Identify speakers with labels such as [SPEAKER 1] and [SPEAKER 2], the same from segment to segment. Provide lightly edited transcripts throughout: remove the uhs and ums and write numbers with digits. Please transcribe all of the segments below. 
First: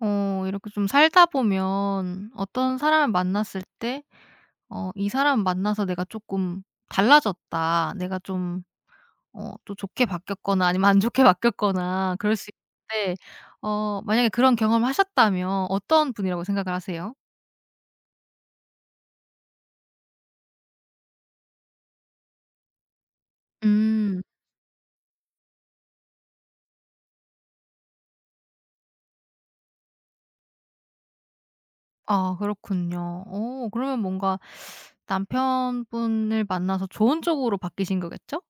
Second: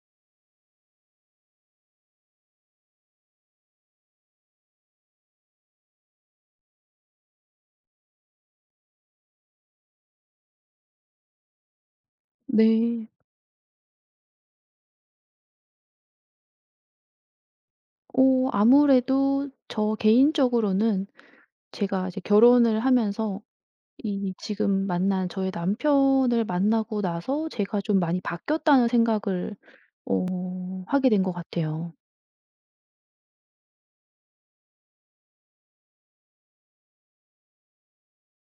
[SPEAKER 1] 어 이렇게 좀 살다 보면 어떤 사람을 만났을 때 어 '이 사람 만나서 내가 조금 달라졌다. 내가 좀 어 또 좋게 바뀌었거나 아니면 안 좋게 바뀌었거나.' 그럴 수
[SPEAKER 2] 네.
[SPEAKER 1] 있는데 어 만약에 그런 경험을 하셨다면 어떤 분이라고 생각을 하세요?
[SPEAKER 2] 아무래도 저 개인적으로는 제가 이제 결혼을 하면서
[SPEAKER 1] 음.
[SPEAKER 2] 이 지금 만난 저의 남편을 만나고 나서 제가 좀 많이 바뀌었다는 생각을 어 하게 된 것 같아요.
[SPEAKER 1] 아 그렇군요. 어 그러면 뭔가 남편분을 만나서 좋은 쪽으로 바뀌신 거겠죠?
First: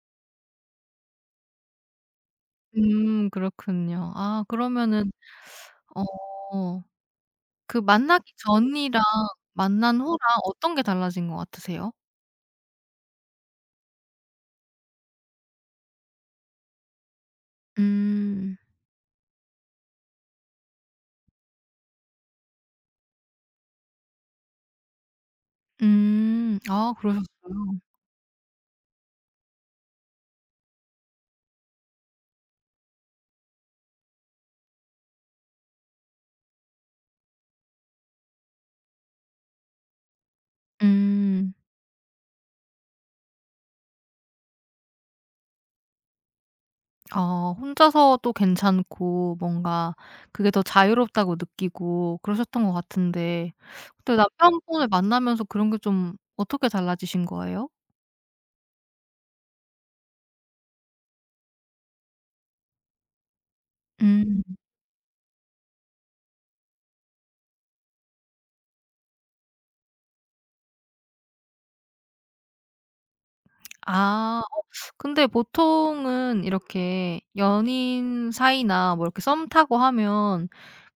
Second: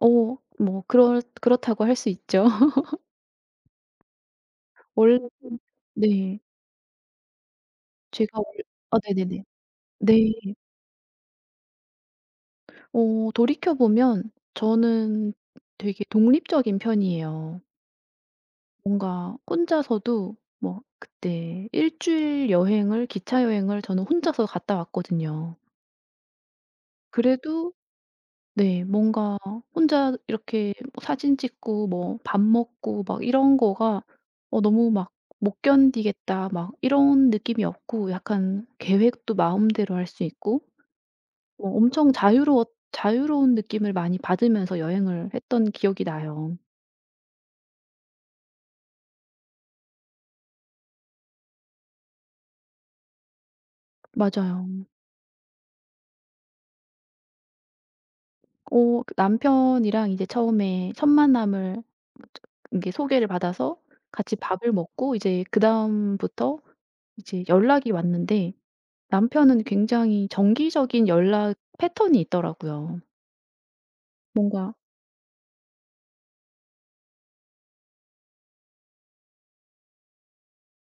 [SPEAKER 2] 뭐 그렇다고 할 수 있죠.
[SPEAKER 1] 그렇군요. 아 그러면은
[SPEAKER 2] 원래. 네.
[SPEAKER 1] 어 그 만나기
[SPEAKER 2] 제가 원.
[SPEAKER 1] 전이랑
[SPEAKER 2] 네네네.
[SPEAKER 1] 만난 후랑
[SPEAKER 2] 네.
[SPEAKER 1] 어떤 게 달라진 것 같으세요?
[SPEAKER 2] 돌이켜 보면 저는 되게 독립적인 편이에요.
[SPEAKER 1] 음.
[SPEAKER 2] 뭔가 혼자서도 뭐 그때 1주일 여행을, 기차 여행을 저는 혼자서 갔다 왔거든요.
[SPEAKER 1] 음. 아
[SPEAKER 2] 그래도
[SPEAKER 1] 그러셨어요.
[SPEAKER 2] 네, 뭔가 혼자 이렇게 뭐 사진 찍고 뭐 밥 먹고 막 이런 거가 너무 막 '못 견디겠다.' 막 이런 느낌이 없고, 약간 계획도 마음대로 할 수 있고
[SPEAKER 1] 음.
[SPEAKER 2] 뭐 엄청 자유로웠 자유로운 느낌을 많이 받으면서 여행을 했던 기억이 나요.
[SPEAKER 1] 아 혼자서도 괜찮고 뭔가 그게 더 자유롭다고 느끼고 그러셨던 것 같은데 근데
[SPEAKER 2] 맞아요.
[SPEAKER 1] 남편분을 만나면서 그런 게 좀 어떻게 달라지신 거예요?
[SPEAKER 2] 그 남편이랑 이제 처음에 첫 만남을 이게 소개를 받아서 같이
[SPEAKER 1] 음.
[SPEAKER 2] 밥을 먹고, 이제 그다음부터 이제 연락이 왔는데 남편은 굉장히 정기적인 연락 패턴이 있더라고요.
[SPEAKER 1] 아. 어,
[SPEAKER 2] 뭔가
[SPEAKER 1] 근데 보통은 이렇게 연인 사이나 뭐 이렇게 썸 타고 하면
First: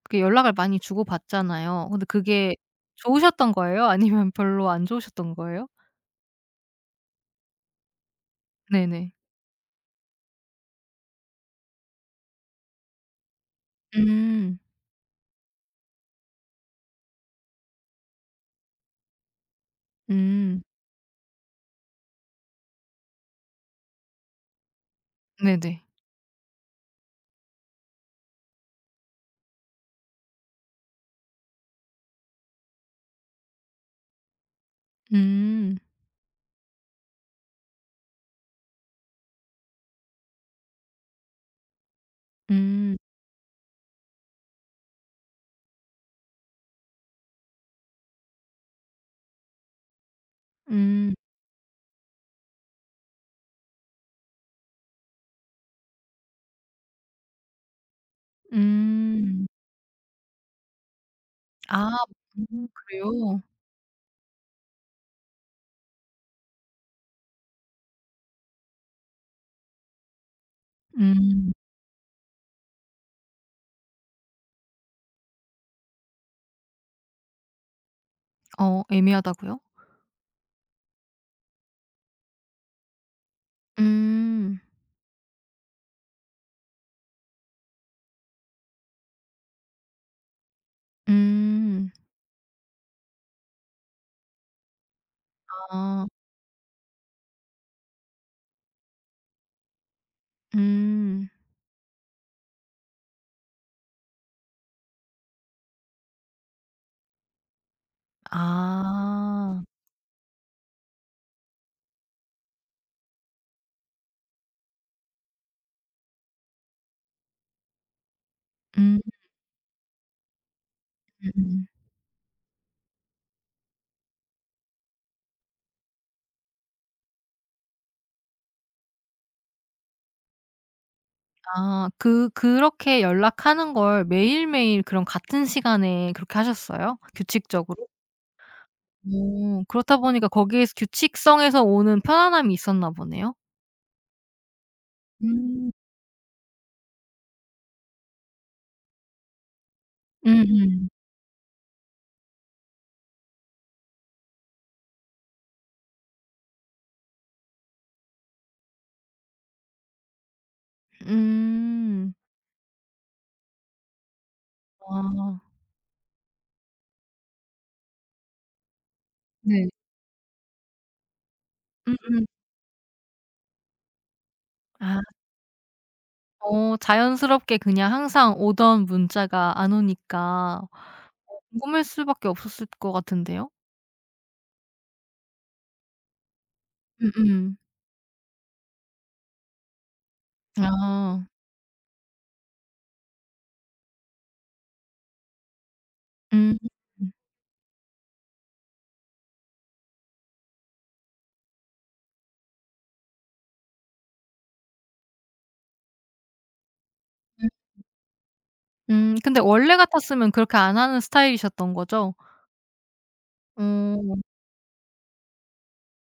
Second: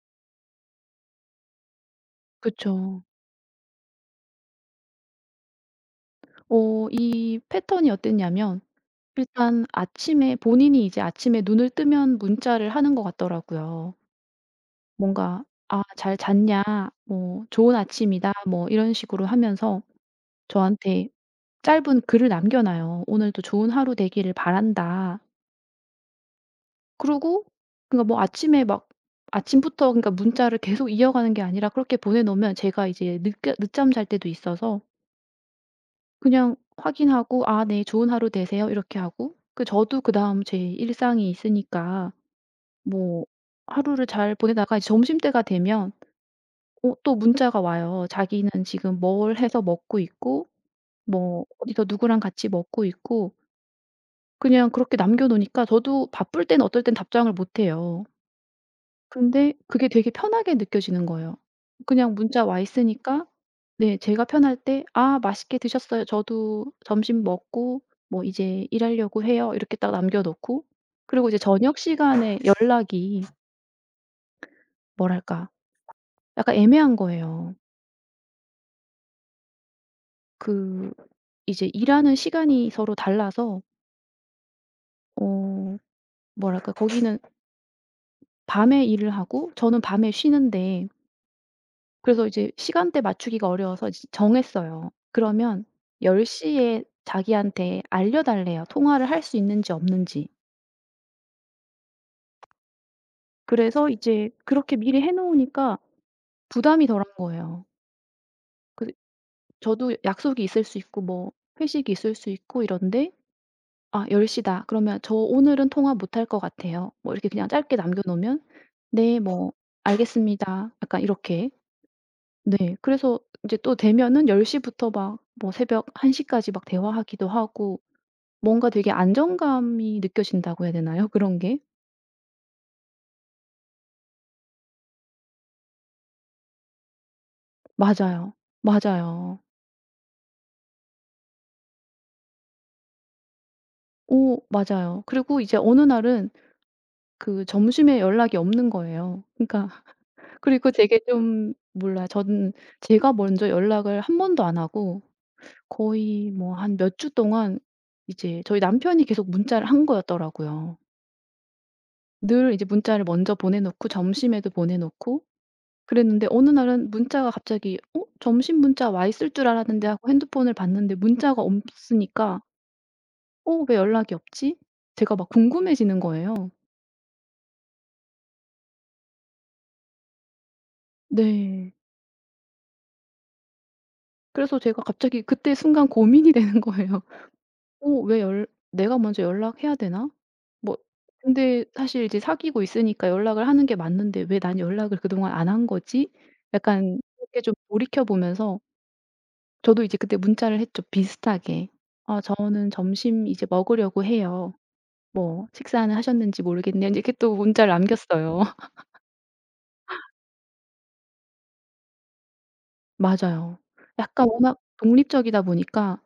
[SPEAKER 1] 그렇게 연락을 많이 주고받잖아요. 근데 그게
[SPEAKER 2] 그쵸.
[SPEAKER 1] 좋으셨던 거예요? 아니면 별로 안 좋으셨던 거예요?
[SPEAKER 2] 이 패턴이 어땠냐면,
[SPEAKER 1] 네네.
[SPEAKER 2] 일단 아침에 본인이 이제 아침에 눈을 뜨면 문자를 하는 것 같더라고요.
[SPEAKER 1] 음.
[SPEAKER 2] 뭔가 "아 잘 잤냐?" 뭐 "좋은 아침이다." 뭐 이런 식으로 하면서
[SPEAKER 1] 음.
[SPEAKER 2] 저한테 짧은 글을 남겨 놔요. "오늘도 좋은 하루 되기를 바란다."
[SPEAKER 1] 네네.
[SPEAKER 2] 그리고 그러니까 뭐 아침에 막 아침부터 그러니까 문자를 계속 이어가는 게 아니라, 그렇게 보내 놓으면 제가 이제 늦게 늦잠 잘 때도 있어서
[SPEAKER 1] 음.
[SPEAKER 2] 그냥 확인하고 '아 네. 좋은 하루 되세요.' 이렇게 하고, 그 저도 그다음 제 일상이 있으니까
[SPEAKER 1] 음.
[SPEAKER 2] 뭐 하루를 잘 보내다가 이제 점심때가 되면 또 문자가 와요. 자기는 지금 뭘 해서 먹고 있고
[SPEAKER 1] 음.
[SPEAKER 2] 뭐 어디서 누구랑 같이 먹고 있고, 그냥 그렇게 남겨 놓으니까 저도 바쁠 때는 어떨 땐 답장을 못 해요.
[SPEAKER 1] 음.
[SPEAKER 2] 근데 그게 되게 편하게 느껴지는 거예요.
[SPEAKER 1] 아
[SPEAKER 2] 그냥 문자 와 있으니까.
[SPEAKER 1] 그래요?
[SPEAKER 2] 네, 제가 편할 때 "아 맛있게 드셨어요. 저도 점심 먹고 뭐 이제 일하려고 해요." 이렇게 딱 남겨 놓고, 그리고 이제
[SPEAKER 1] 음.
[SPEAKER 2] 저녁 시간에 연락이 뭐랄까 약간 애매한 거예요.
[SPEAKER 1] 어 애매하다고요?
[SPEAKER 2] 그 이제 일하는 시간이 서로 달라서
[SPEAKER 1] 음.
[SPEAKER 2] 어 뭐랄까, 거기는 밤에 일을 하고 저는 밤에 쉬는데
[SPEAKER 1] 음.
[SPEAKER 2] 그래서 이제 시간대 맞추기가 어려워서 이제 정했어요. 그러면
[SPEAKER 1] 아.
[SPEAKER 2] 1 0에 자기한테 알려 달래요, 통화를 할 수 있는지 없는지.
[SPEAKER 1] 음.
[SPEAKER 2] 그래서 이제 그렇게 미리 해 놓으니까 부담이 덜한 거예요. 그
[SPEAKER 1] 아.
[SPEAKER 2] 저도 약속이 있을 수 있고 뭐 회식이 있을 수 있고 이런데, "아 1 0 다." 그러면 "저 오늘은 통화 못할 것 같아요." 뭐 이렇게 그냥 짧게 남겨 놓으면 "네. 뭐 알겠습니다." 약간 이렇게.
[SPEAKER 1] 음.
[SPEAKER 2] 네. 그래서 이제 또 되면은 1 0 부터 막 뭐 새벽 1시 까지 막 대화하기도 하고, 뭔가 되게 안정감이 느껴진다고 해야 되나요 그런 게?
[SPEAKER 1] 아 그렇게 연락하는 걸 매일매일 그럼 같은 시간에 그렇게 하셨어요? 규칙적으로?
[SPEAKER 2] 맞아요, 맞아요.
[SPEAKER 1] 오, 그렇다 보니까 거기에서 규칙성에서 오는 편안함이 있었나 보네요.
[SPEAKER 2] 오, 맞아요. 그리고 이제
[SPEAKER 1] 음.
[SPEAKER 2] 어느 날은 그 점심에 연락이 없는 거예요. 그러니까 그리고
[SPEAKER 1] 음음.
[SPEAKER 2] 되게 좀 몰라요. 저는 제가 먼저 연락을 한 번도 안 하고 거의 뭐 한 몇 주 동안 이제 저희 남편이 계속 문자를 한 거였더라고요.
[SPEAKER 1] 음.
[SPEAKER 2] 늘 이제 문자를 먼저 보내 놓고 점심에도 보내 놓고
[SPEAKER 1] 아.
[SPEAKER 2] 그랬는데, 어느 날은 문자가 갑자기, '어 점심 문자 와 있을 줄
[SPEAKER 1] 네.
[SPEAKER 2] 알았는데.' 하고 핸드폰을 봤는데 문자가
[SPEAKER 1] 음음.
[SPEAKER 2] 없으니까 '어 왜 연락이 없지?'
[SPEAKER 1] 아
[SPEAKER 2] 제가 막 궁금해지는 거예요.
[SPEAKER 1] 어 자연스럽게 그냥 항상 오던 문자가 안 오니까 어
[SPEAKER 2] 네.
[SPEAKER 1] 궁금할 수밖에 없었을 것 같은데요.
[SPEAKER 2] 그래서 제가 갑자기 그때 순간 고민이 되는 거예요.
[SPEAKER 1] 음음.
[SPEAKER 2] '어 왜 열 내가 먼저 연락해야 되나?' 뭐
[SPEAKER 1] 아.
[SPEAKER 2] 근데 사실 이제 사귀고 있으니까 연락을 하는 게 맞는데 '왜 난 연락을 그동안 안 한 거지?'
[SPEAKER 1] 음.
[SPEAKER 2] 약간
[SPEAKER 1] 음
[SPEAKER 2] 그렇게 좀 돌이켜 보면서 저도 이제 그때 문자를 했죠 비슷하게. "아 저는 점심 이제 먹으려고 해요." 뭐 "식사는 하셨는지 모르겠네요." 인제 이렇게 또 문자를 남겼어요.
[SPEAKER 1] 근데 원래 같았으면 그렇게 안 하는 스타일이셨던 거죠?
[SPEAKER 2] 맞아요.
[SPEAKER 1] 어
[SPEAKER 2] 약간 워낙 독립적이다 보니까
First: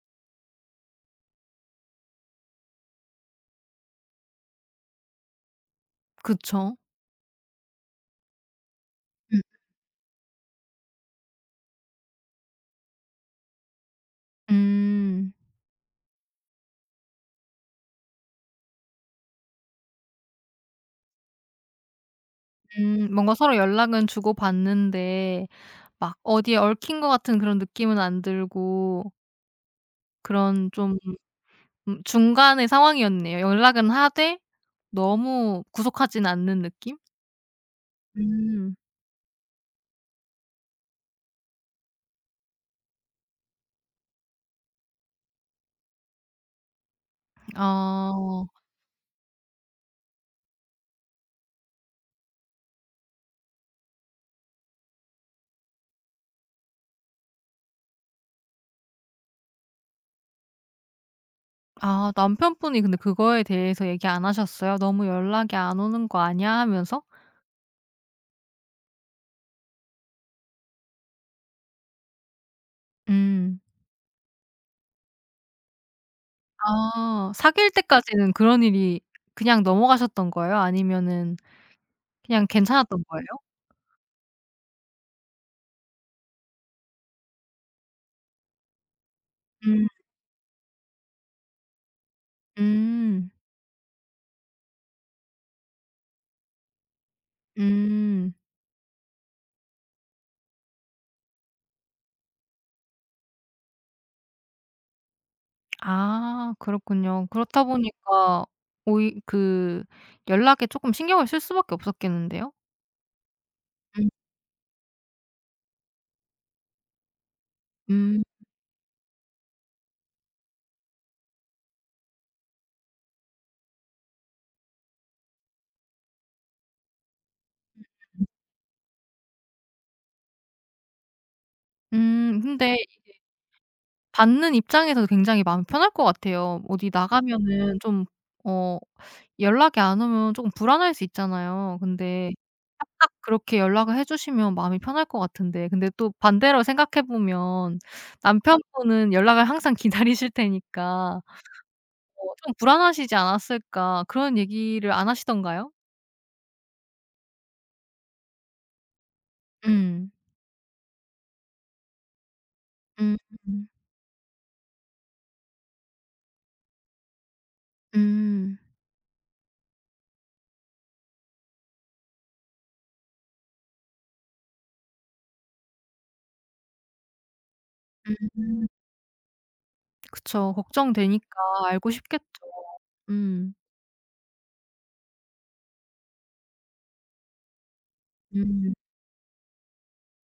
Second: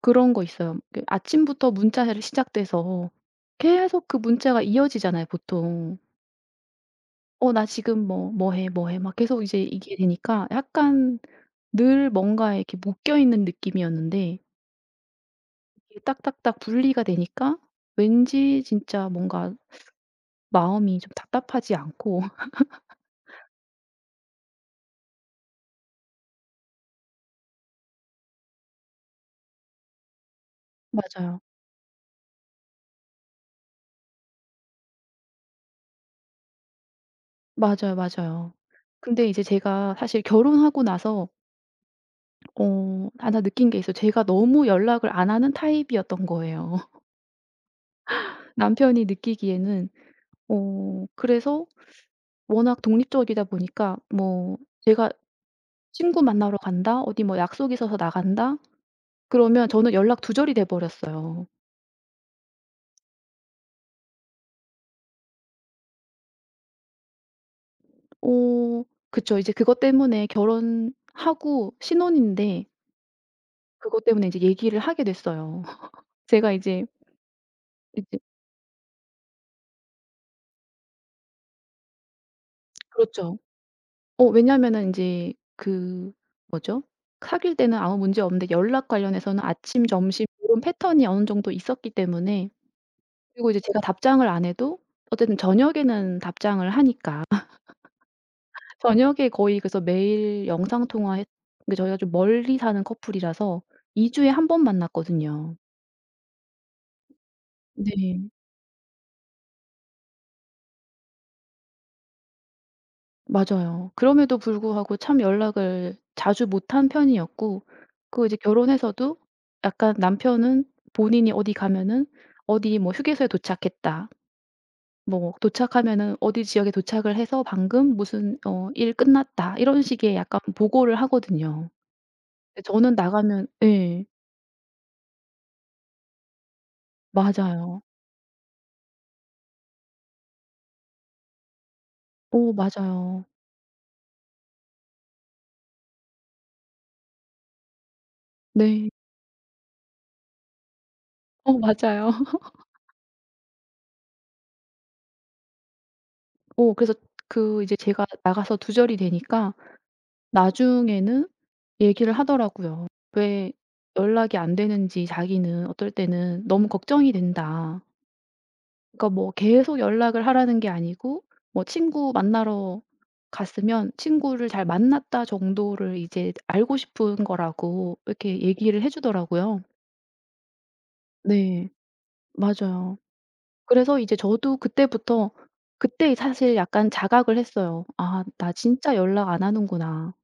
[SPEAKER 2] 그런 거 있어요. 그 아침부터 문자를 시작돼서 계속 그 문자가 이어지잖아요 보통.
[SPEAKER 1] 그쵸.
[SPEAKER 2] "어 나 지금 뭐 뭐 해, 뭐 해." 막
[SPEAKER 1] 음
[SPEAKER 2] 계속 이제 이게 되니까 약간 늘 뭔가에 이렇게 묶여 있는 느낌이었는데,
[SPEAKER 1] 음.
[SPEAKER 2] 이게 딱딱딱 분리가 되니까 왠지 진짜 뭔가 마음이 좀 답답하지 않고.
[SPEAKER 1] 뭔가 서로 연락은 주고받는데 막 어디에 얽힌 것 같은 그런 느낌은 안 들고 그런 좀
[SPEAKER 2] 맞아요.
[SPEAKER 1] 중간의 상황이었네요. 연락은 하되 너무 구속하진 않는 느낌?
[SPEAKER 2] 맞아요, 맞아요.
[SPEAKER 1] 음.
[SPEAKER 2] 근데 이제 제가 사실 결혼하고 나서 하나 느낀 게 있어요. 제가 너무 연락을 안 하는 타입이었던 거예요.
[SPEAKER 1] 아.
[SPEAKER 2] 남편이 느끼기에는. 그래서 워낙 독립적이다 보니까 뭐 제가 친구 만나러 간다. 어디 뭐 약속 있어서 나간다. 그러면 저는 연락 두절이 돼 버렸어요.
[SPEAKER 1] 아 남편분이 근데 그거에 대해서 얘기 안 하셨어요? "너무 연락이 안 오는 거 아니야?" 하면서?
[SPEAKER 2] 어 그쵸. 이제 그것 때문에 결혼하고 신혼인데
[SPEAKER 1] 음.
[SPEAKER 2] 그것 때문에 이제 얘기를 하게 됐어요. 제가 이제
[SPEAKER 1] 아 사귈
[SPEAKER 2] 이제
[SPEAKER 1] 때까지는 그런 일이 그냥 넘어가셨던 거예요? 아니면은 그냥 괜찮았던 거예요?
[SPEAKER 2] 그렇죠. 왜냐하면은 인제 그 뭐죠? 사귈 때는 아무 문제 없는데 연락 관련해서는 아침,
[SPEAKER 1] 음.
[SPEAKER 2] 점심 고런 패턴이 어느 정도 있었기 때문에,
[SPEAKER 1] 음.
[SPEAKER 2] 그리고 이제 제가 답장을 안 해도 어쨌든 저녁에는 답장을 하니까.
[SPEAKER 1] 음.
[SPEAKER 2] 저녁에 거의 그래서 매일 영상 통화했 근데 저희가 좀 멀리 사는 커플이라서 2 주에 한 번 만났거든요.
[SPEAKER 1] 아 그렇군요. 그렇다
[SPEAKER 2] 네,
[SPEAKER 1] 보니까 오이 그 연락에 조금 신경을 쓸 수밖에 없었겠는데요?
[SPEAKER 2] 맞아요.
[SPEAKER 1] 음.
[SPEAKER 2] 그럼에도 불구하고 참 연락을 자주 못한 편이었고
[SPEAKER 1] 음.
[SPEAKER 2] 그 이제 결혼해서도 약간 남편은 본인이 어디 가면은 "어디 뭐 휴게소에 도착했다." 뭐 도착하면은 "어디 지역에 도착을 해서 방금 무슨 어 일 끝났다." 이런 식의 약간 보고를 하거든요. 근데
[SPEAKER 1] 근데
[SPEAKER 2] 저는 나가면 예.
[SPEAKER 1] 받는 입장에서도 굉장히 마음이 편할 것 같아요. 어디 나가면은
[SPEAKER 2] 맞아요.
[SPEAKER 1] 좀 어 연락이 안 오면 조금 불안할 수 있잖아요. 근데 딱딱
[SPEAKER 2] 맞아요.
[SPEAKER 1] 그렇게 연락을 해 주시면 마음이 편할 것 같은데 근데 또 반대로 생각해 보면
[SPEAKER 2] 네.
[SPEAKER 1] 남편분은 연락을 항상 기다리실 테니까 어
[SPEAKER 2] 맞아요.
[SPEAKER 1] 좀 불안하시지 않았을까? 그런 얘기를 안 하시던가요?
[SPEAKER 2] 그래서 그 이제 제가 나가서 두절이 되니까
[SPEAKER 1] 음.
[SPEAKER 2] 나중에는 얘기를 하더라고요.
[SPEAKER 1] 음.
[SPEAKER 2] 왜 연락이 안 되는지, 자기는 어떨 때는 "너무 걱정이 된다."
[SPEAKER 1] 음.
[SPEAKER 2] 그러니까 뭐 계속 연락을 하라는 게 아니고 뭐 친구 만나러 갔으면 친구를 "잘 만났다." 정도를 이제 알고 싶은 거라고 이렇게
[SPEAKER 1] 음.
[SPEAKER 2] 얘기를 해 주더라고요.
[SPEAKER 1] 그쵸. 걱정되니까
[SPEAKER 2] 네,
[SPEAKER 1] 알고 싶겠죠.
[SPEAKER 2] 맞아요.
[SPEAKER 1] 음.
[SPEAKER 2] 그래서 이제 저도 그때부터, 그때 사실 약간 자각을 했어요. '아 나
[SPEAKER 1] 음.
[SPEAKER 2] 진짜 연락 안 하는구나.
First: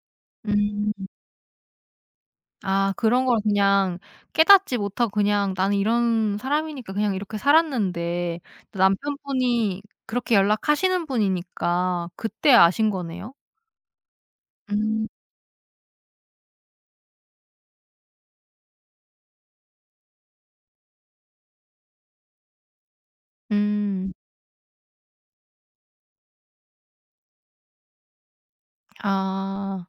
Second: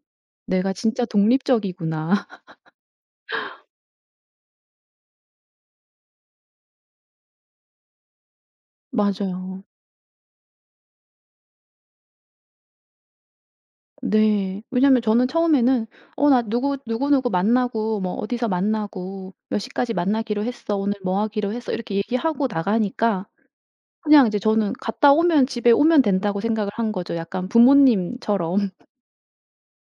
[SPEAKER 2] 내가
[SPEAKER 1] 음.
[SPEAKER 2] 진짜 독립적이구나.'
[SPEAKER 1] 아 그런 걸 그냥 깨닫지 못하고 그냥 '나는 이런 사람이니까 그냥 이렇게 살았는데.'
[SPEAKER 2] 맞아요.
[SPEAKER 1] 남편분이 그렇게 연락하시는 분이니까 그때 아신 거네요?
[SPEAKER 2] 네. 왜냐면
[SPEAKER 1] 음.
[SPEAKER 2] 저는 처음에는 '어 나 누구 누구누구 만나고 뭐 어디서 만나고 몇 시까지 만나기로 했어. 오늘 뭐 하기로 했어.' 이렇게 얘기하고 나가니까,
[SPEAKER 1] 음.
[SPEAKER 2] 그냥 이제 저는 갔다 오면 집에 오면 된다고 생각을 한 거죠. 약간 부모님처럼.
[SPEAKER 1] 아.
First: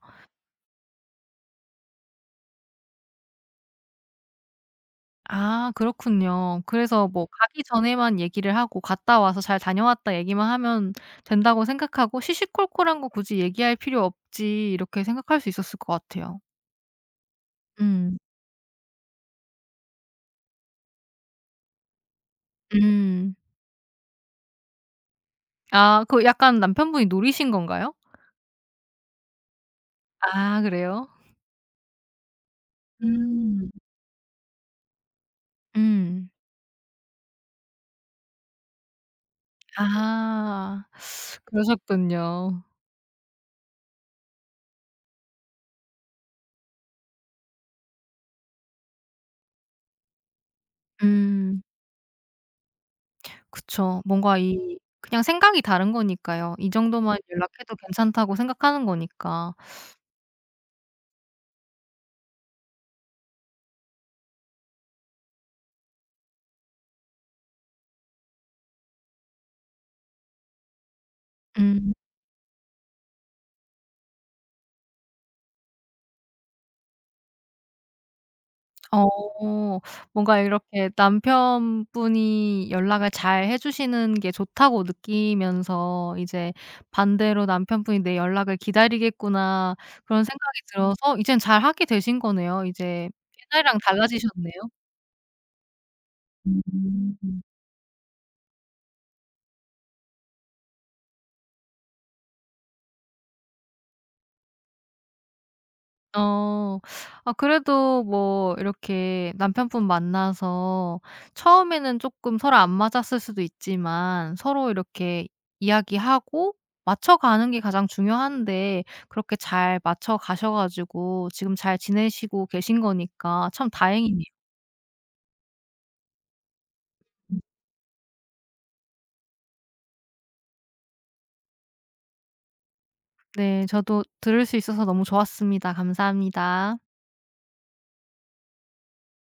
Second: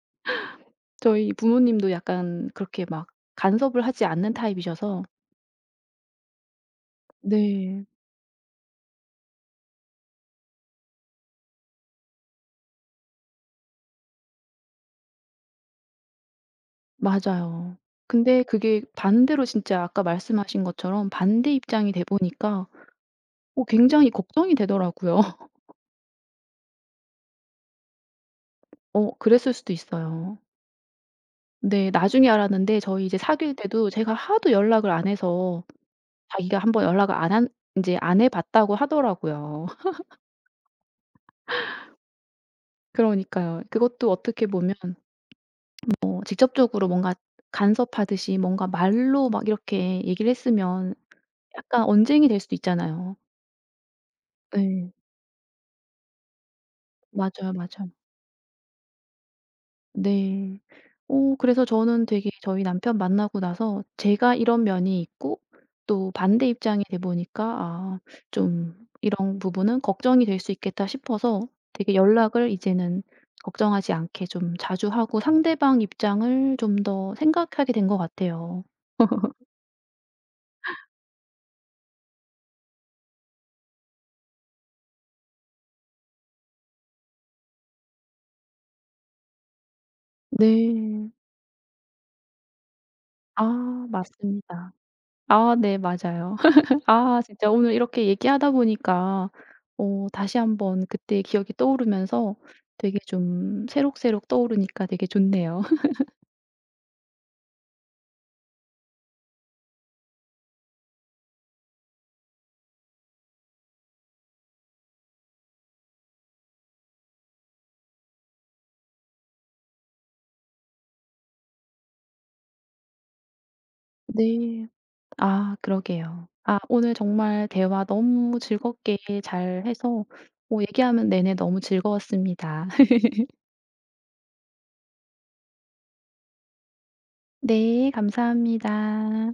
[SPEAKER 2] 저희 부모님도 약간 그렇게 막 간섭을 하지 않는 타입이셔서.
[SPEAKER 1] 아 그렇군요. 그래서 뭐 가기
[SPEAKER 2] 네.
[SPEAKER 1] 전에만 얘기를 하고 갔다 와서 "잘 다녀왔다." 얘기만 하면 된다고 생각하고 시시콜콜한 거 굳이 얘기할 필요 없지 이렇게 생각할 수 있었을 것 같아요.
[SPEAKER 2] 맞아요.
[SPEAKER 1] 음.
[SPEAKER 2] 근데 그게 반대로, 진짜 아까 말씀하신 것처럼 반대 입장이 돼 보니까
[SPEAKER 1] 음.
[SPEAKER 2] 굉장히 걱정이 되더라고요.
[SPEAKER 1] 아 그 약간 남편분이 노리신 건가요?
[SPEAKER 2] 그랬을 수도 있어요.
[SPEAKER 1] 아 그래요?
[SPEAKER 2] 네. 나중에 알았는데 저희 이제 사귈
[SPEAKER 1] 음.
[SPEAKER 2] 때도 제가 하도 연락을 안 해서
[SPEAKER 1] 음. 음.
[SPEAKER 2] 자기가 한번 연락을 안 한, 인제 안 해 봤다고 하더라고요.
[SPEAKER 1] 아 그러셨군요.
[SPEAKER 2] 그러니까요. 그것도 어떻게 보면 뭐 직접적으로 뭔가 간섭하듯이 뭔가 말로 막 이렇게 얘기를 했으면
[SPEAKER 1] 음.
[SPEAKER 2] 약간 언쟁이 될 수도 있잖아요.
[SPEAKER 1] 그쵸. 뭔가 이
[SPEAKER 2] 네.
[SPEAKER 1] 그냥 생각이 다른 거니까요. 이 정도만
[SPEAKER 2] 맞아요,
[SPEAKER 1] 연락해도
[SPEAKER 2] 맞아요.
[SPEAKER 1] 괜찮다고 생각하는 거니까.
[SPEAKER 2] 네. 그래서 저는 되게 저희 남편 만나고 나서 제가 이런 면이 있고, 또 반대 입장이 돼 보니까 '아 좀 이런 부분은 걱정이 될 수 있겠다.' 싶어서
[SPEAKER 1] 음.
[SPEAKER 2] 되게 연락을 이제는 걱정하지 않게 좀 자주 하고 상대방 입장을 좀 더 생각하게 된 것 같아요.
[SPEAKER 1] 어. 뭔가 이렇게 남편분이 연락을 잘 해 주시는 게 좋다고 느끼면서 이제 반대로 '남편분이 내 연락을 기다리겠구나.' 그런 생각이
[SPEAKER 2] 네.
[SPEAKER 1] 들어서 이젠 잘하게 되신 거네요. 이제 옛날이랑
[SPEAKER 2] 아
[SPEAKER 1] 달라지셨네요.
[SPEAKER 2] 맞습니다. 아 네, 맞아요. 아 진짜 오늘 이렇게 얘기하다 보니까 다시 한번 그때 기억이 떠오르면서 되게 좀 새록새록 떠오르니까 되게 좋네요.
[SPEAKER 1] 어. 아 그래도 뭐 이렇게 남편분 만나서 처음에는 조금 서로 안 맞았을 수도 있지만 서로 이렇게 이야기하고 맞춰가는 게 가장 중요한데 그렇게 잘 맞춰가셔 가지고 지금 잘 지내시고 계신 거니까 참 다행이네요.
[SPEAKER 2] 네. 아 그러게요. 아 오늘 정말 대화 너무 즐겁게 잘해서 뭐 얘기하면 내내 너무 즐거웠습니다.
[SPEAKER 1] 네. 저도 들을 수 있어서 너무 좋았습니다. 감사합니다.
[SPEAKER 2] 네 감사합니다.